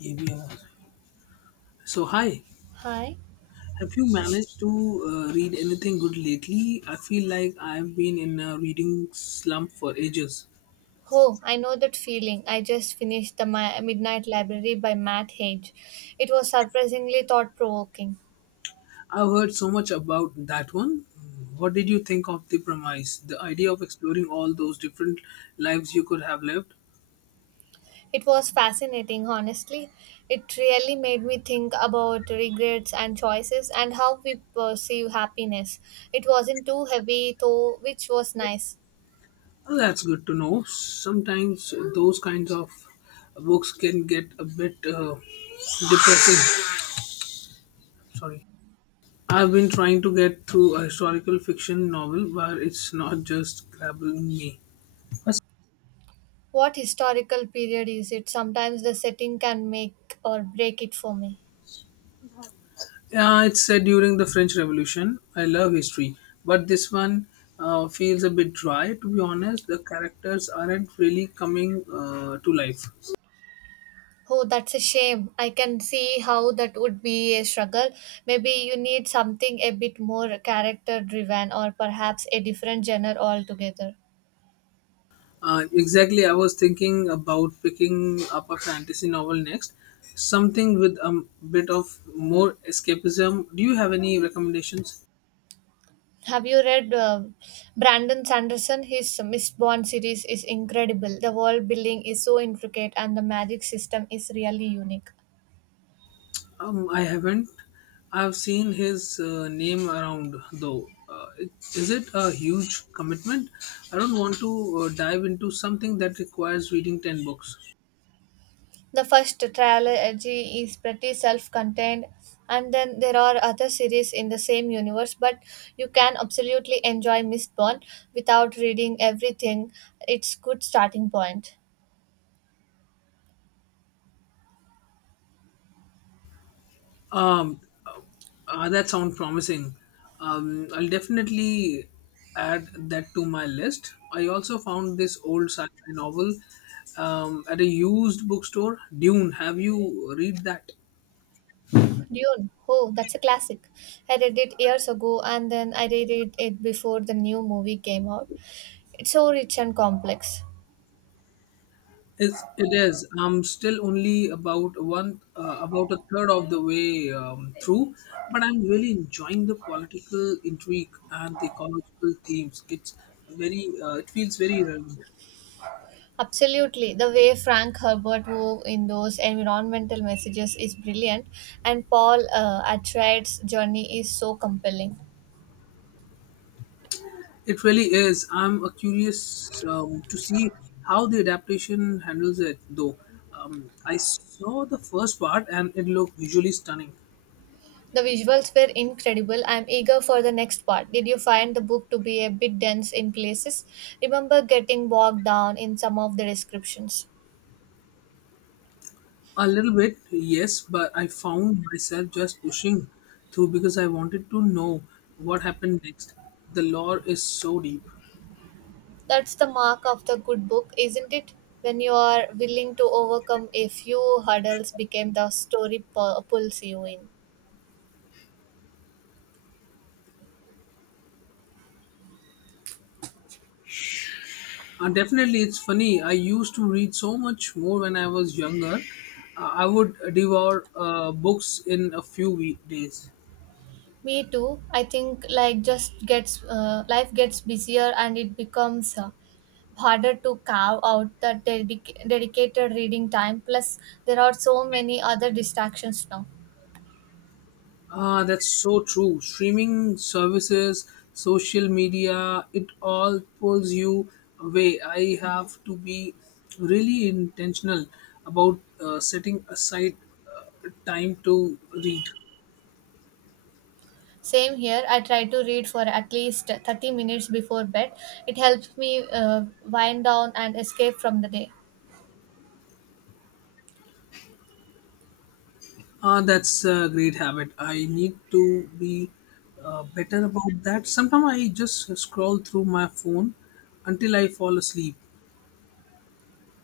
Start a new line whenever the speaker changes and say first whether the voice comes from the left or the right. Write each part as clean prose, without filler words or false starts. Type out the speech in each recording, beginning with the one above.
left: ABM. So, hi.
right: Hi.
left: Have you managed to read anything good lately? I feel like I've been in a reading slump for ages.
right: Oh, I know that feeling. I just finished The Midnight Library by Matt Haig. It was surprisingly thought provoking.
left: I've heard so much about that one. What did you think of the premise? The idea of exploring all those different lives you could have lived?
right: It was fascinating, honestly. It really made me think about regrets and choices and how we perceive happiness. It wasn't too heavy, though, which was nice.
left: Well, that's good to know. Sometimes those kinds of books can get a bit depressing. Sorry. I've been trying to get through a historical fiction novel where it's not just grabbing me.
right: What historical period is it? Sometimes the setting can make or break it for me.
left: Yeah, it's set during the French Revolution. I love history, but this one feels a bit dry. To be honest, the characters aren't really coming to life.
right: Oh, that's a shame. I can see how that would be a struggle. Maybe you need something a bit more character driven or perhaps a different genre altogether.
left: Exactly, I was thinking about picking up a fantasy novel next, something with a bit of more escapism. Do you have any recommendations?
right: Have you read Brandon Sanderson? His Miss Bond series is incredible. The world building is so intricate and the magic system is really unique.
left: I haven't. I've seen his name around though. Is it a huge commitment? I don't want to dive into something that requires reading 10 books.
right: The first trilogy is pretty self contained, and then there are other series in the same universe, but you can absolutely enjoy Mistborn without reading everything. It's good starting point.
left: Um, that sounds promising. I'll definitely add that to my list. I also found this old sci-fi novel at a used bookstore, Dune. Have you read that?
right: Dune, oh, that's a classic. I read it years ago and then I reread it before the new movie came out. It's so rich and complex.
left: It is. I'm still only about one about a third of the way through, but I'm really enjoying the political intrigue and the ecological themes. It's very it feels very relevant.
right: Absolutely. The way Frank Herbert wove in those environmental messages is brilliant, and Paul Atreides' journey is so compelling.
left: It really is. I'm curious to see how the adaptation handles it, though. I saw the first part and it looked visually stunning.
right: The visuals were incredible. I'm eager for the next part. Did you find the book to be a bit dense in places? Remember getting bogged down in some of the descriptions.
left: A little bit, yes, but I found myself just pushing through because I wanted to know what happened next. The lore is so deep.
right: That's the mark of the good book, isn't it? When you are willing to overcome a few hurdles, became the story pulls you in.
left: And definitely, it's funny. I used to read so much more when I was younger. I would devour books in a few week days.
right: Me too. I think like just gets life gets busier and it becomes harder to carve out the dedicated reading time. Plus, there are so many other distractions now.
left: Ah, that's so true. Streaming services, social media, it all pulls you away. I have to be really intentional about setting aside time to read.
right: Same here. I try to read for at least 30 minutes before bed. It helps me wind down and escape from the day.
left: Ah, that's a great habit. I need to be better about that. Sometimes I just scroll through my phone until I fall asleep.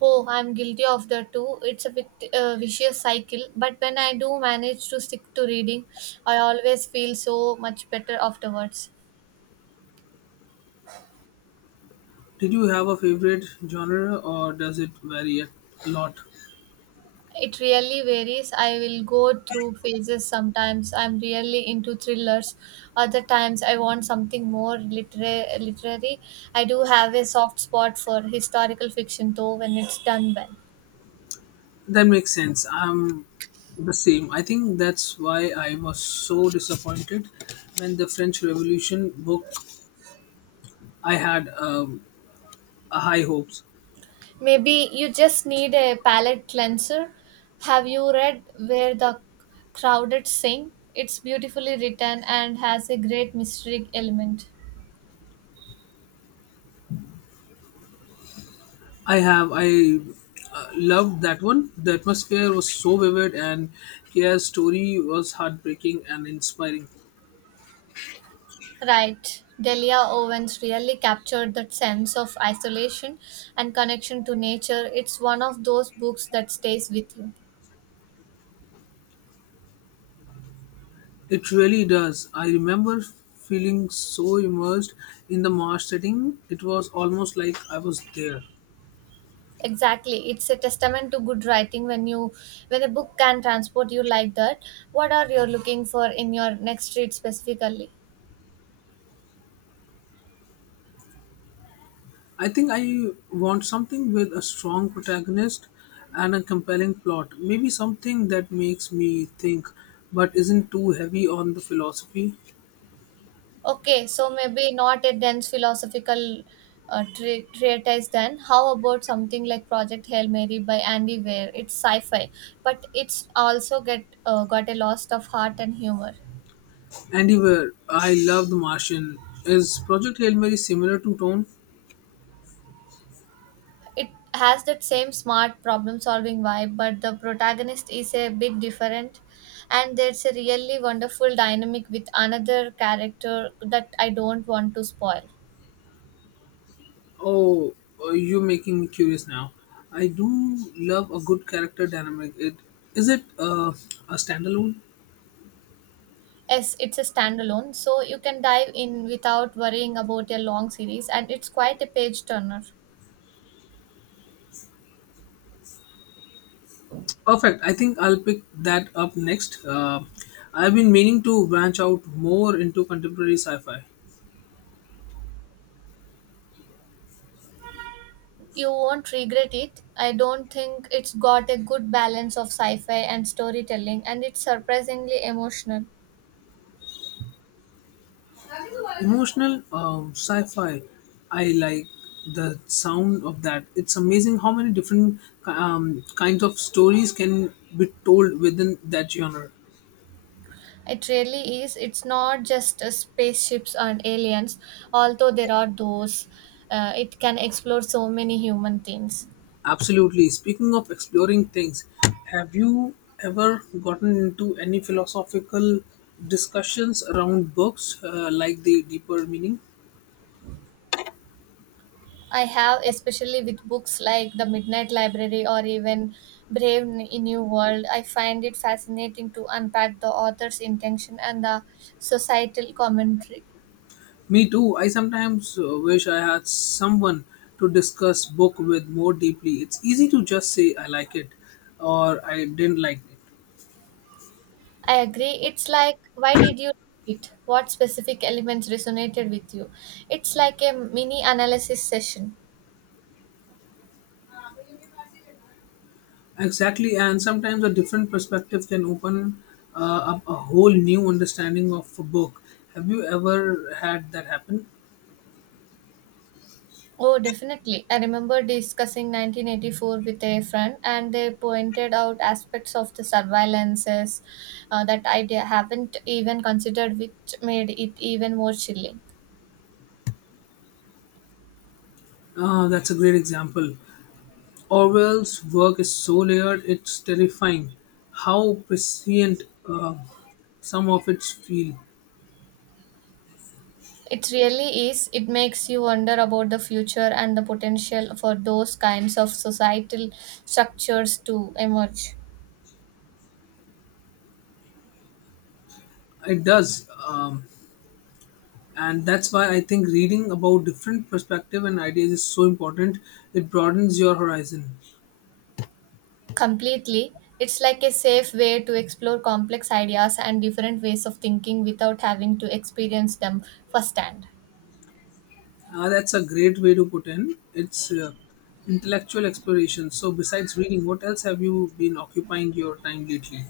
right: Oh, I'm guilty of that too. It's a bit vicious cycle, but when I do manage to stick to reading, I always feel so much better afterwards.
left: Did you have a favorite genre or does it vary a lot?
right: It really varies. I will go through phases. Sometimes I'm really into thrillers. Other times I want something more literary. I do have a soft spot for historical fiction though when it's done well.
left: That makes sense. I'm the same. I think that's why I was so disappointed when the French Revolution book. I had a high hopes.
right: Maybe you just need a palate cleanser. Have you read Where the Crowded Sing? It's beautifully written and has a great mystery element.
left: I have. I loved that one. The atmosphere was so vivid, and Kia's story was heartbreaking and inspiring.
right: Right. Delia Owens really captured that sense of isolation and connection to nature. It's one of those books that stays with you.
left: It really does. I remember feeling so immersed in the marsh setting. It was almost like I was there.
right: Exactly. It's a testament to good writing when you when a book can transport you like that. What are you looking for in your next read specifically?
left: I think I want something with a strong protagonist and a compelling plot. Maybe something that makes me think, but isn't too heavy on the philosophy.
right: Okay, so maybe not a dense philosophical treatise then. How about something like Project Hail Mary by Andy Weir? It's sci-fi, but it's also get got a lot of heart and humor.
left: Anywhere, I love The Martian. Is Project Hail Mary similar to Tone?
right: It has that same smart problem-solving vibe, but the protagonist is a bit different, and there's a really wonderful dynamic with another character that I don't want to spoil.
left: Oh, you're making me curious now. I do love a good character dynamic. It is it a standalone?
right: Yes, it's a standalone, so you can dive in without worrying about a long series, and it's quite a page turner.
left: Perfect. I think I'll pick that up next. I've been meaning to branch out more into contemporary sci-fi.
right: You won't regret it. I don't think it's got a good balance of sci fi and storytelling, and it's surprisingly emotional.
left: Emotional sci-fi. I like the sound of that. It's amazing how many different kinds of stories can be told within that genre.
right: It really is. It's not just spaceships and aliens, although there are those. It can explore so many human themes.
left: Absolutely. Speaking of exploring things, have you ever gotten into any philosophical discussions around books, like the deeper meaning?
right: I have, especially with books like The Midnight Library or even New World. I find it fascinating to unpack the author's intention and the societal commentary.
left: Me too. I sometimes wish I had someone to discuss book with more deeply. It's easy to just say I like it or I didn't like it.
right: I agree. It's like, why did you read it? What specific elements resonated with you? It's like a mini analysis session.
left: Exactly, and sometimes a different perspective can open up a whole new understanding of a book. Have you ever had that happen?
right: Oh, definitely. I remember discussing 1984 with a friend, and they pointed out aspects of the surveillances that I haven't even considered, which made it even more chilling.
left: That's a great example. Orwell's work is so layered, it's terrifying how prescient some of its feel.
right: It really is. It makes you wonder about the future and the potential for those kinds of societal structures to emerge
left: It does. And that's why I think reading about different perspective and ideas is so important. It broadens your horizon.
right: completely. It's like a safe way to explore complex ideas and different ways of thinking without having to experience them firsthand.
left: That's a great way to put in. It's intellectual exploration. So besides reading, what else have you been occupying your time lately?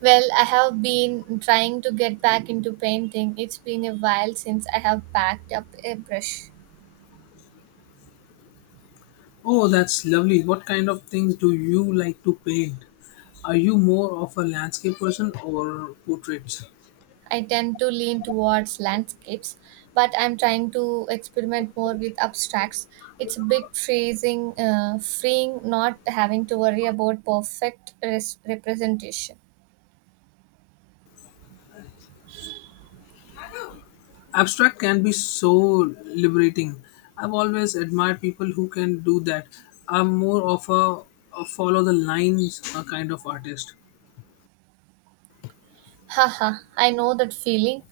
right: Well, I have been trying to get back into painting. It's been a while since I have packed up a brush.
left: Oh, that's lovely. What kind of things do you like to paint? Are you more of a landscape person or portraits?
right: I tend to lean towards landscapes, but I'm trying to experiment more with abstracts. It's a bit freeing not having to worry about perfect representation.
left: Abstract can be so liberating. I've always admired people who can do that. I'm more of a follow the lines kind of artist.
right: Haha, I know that feeling.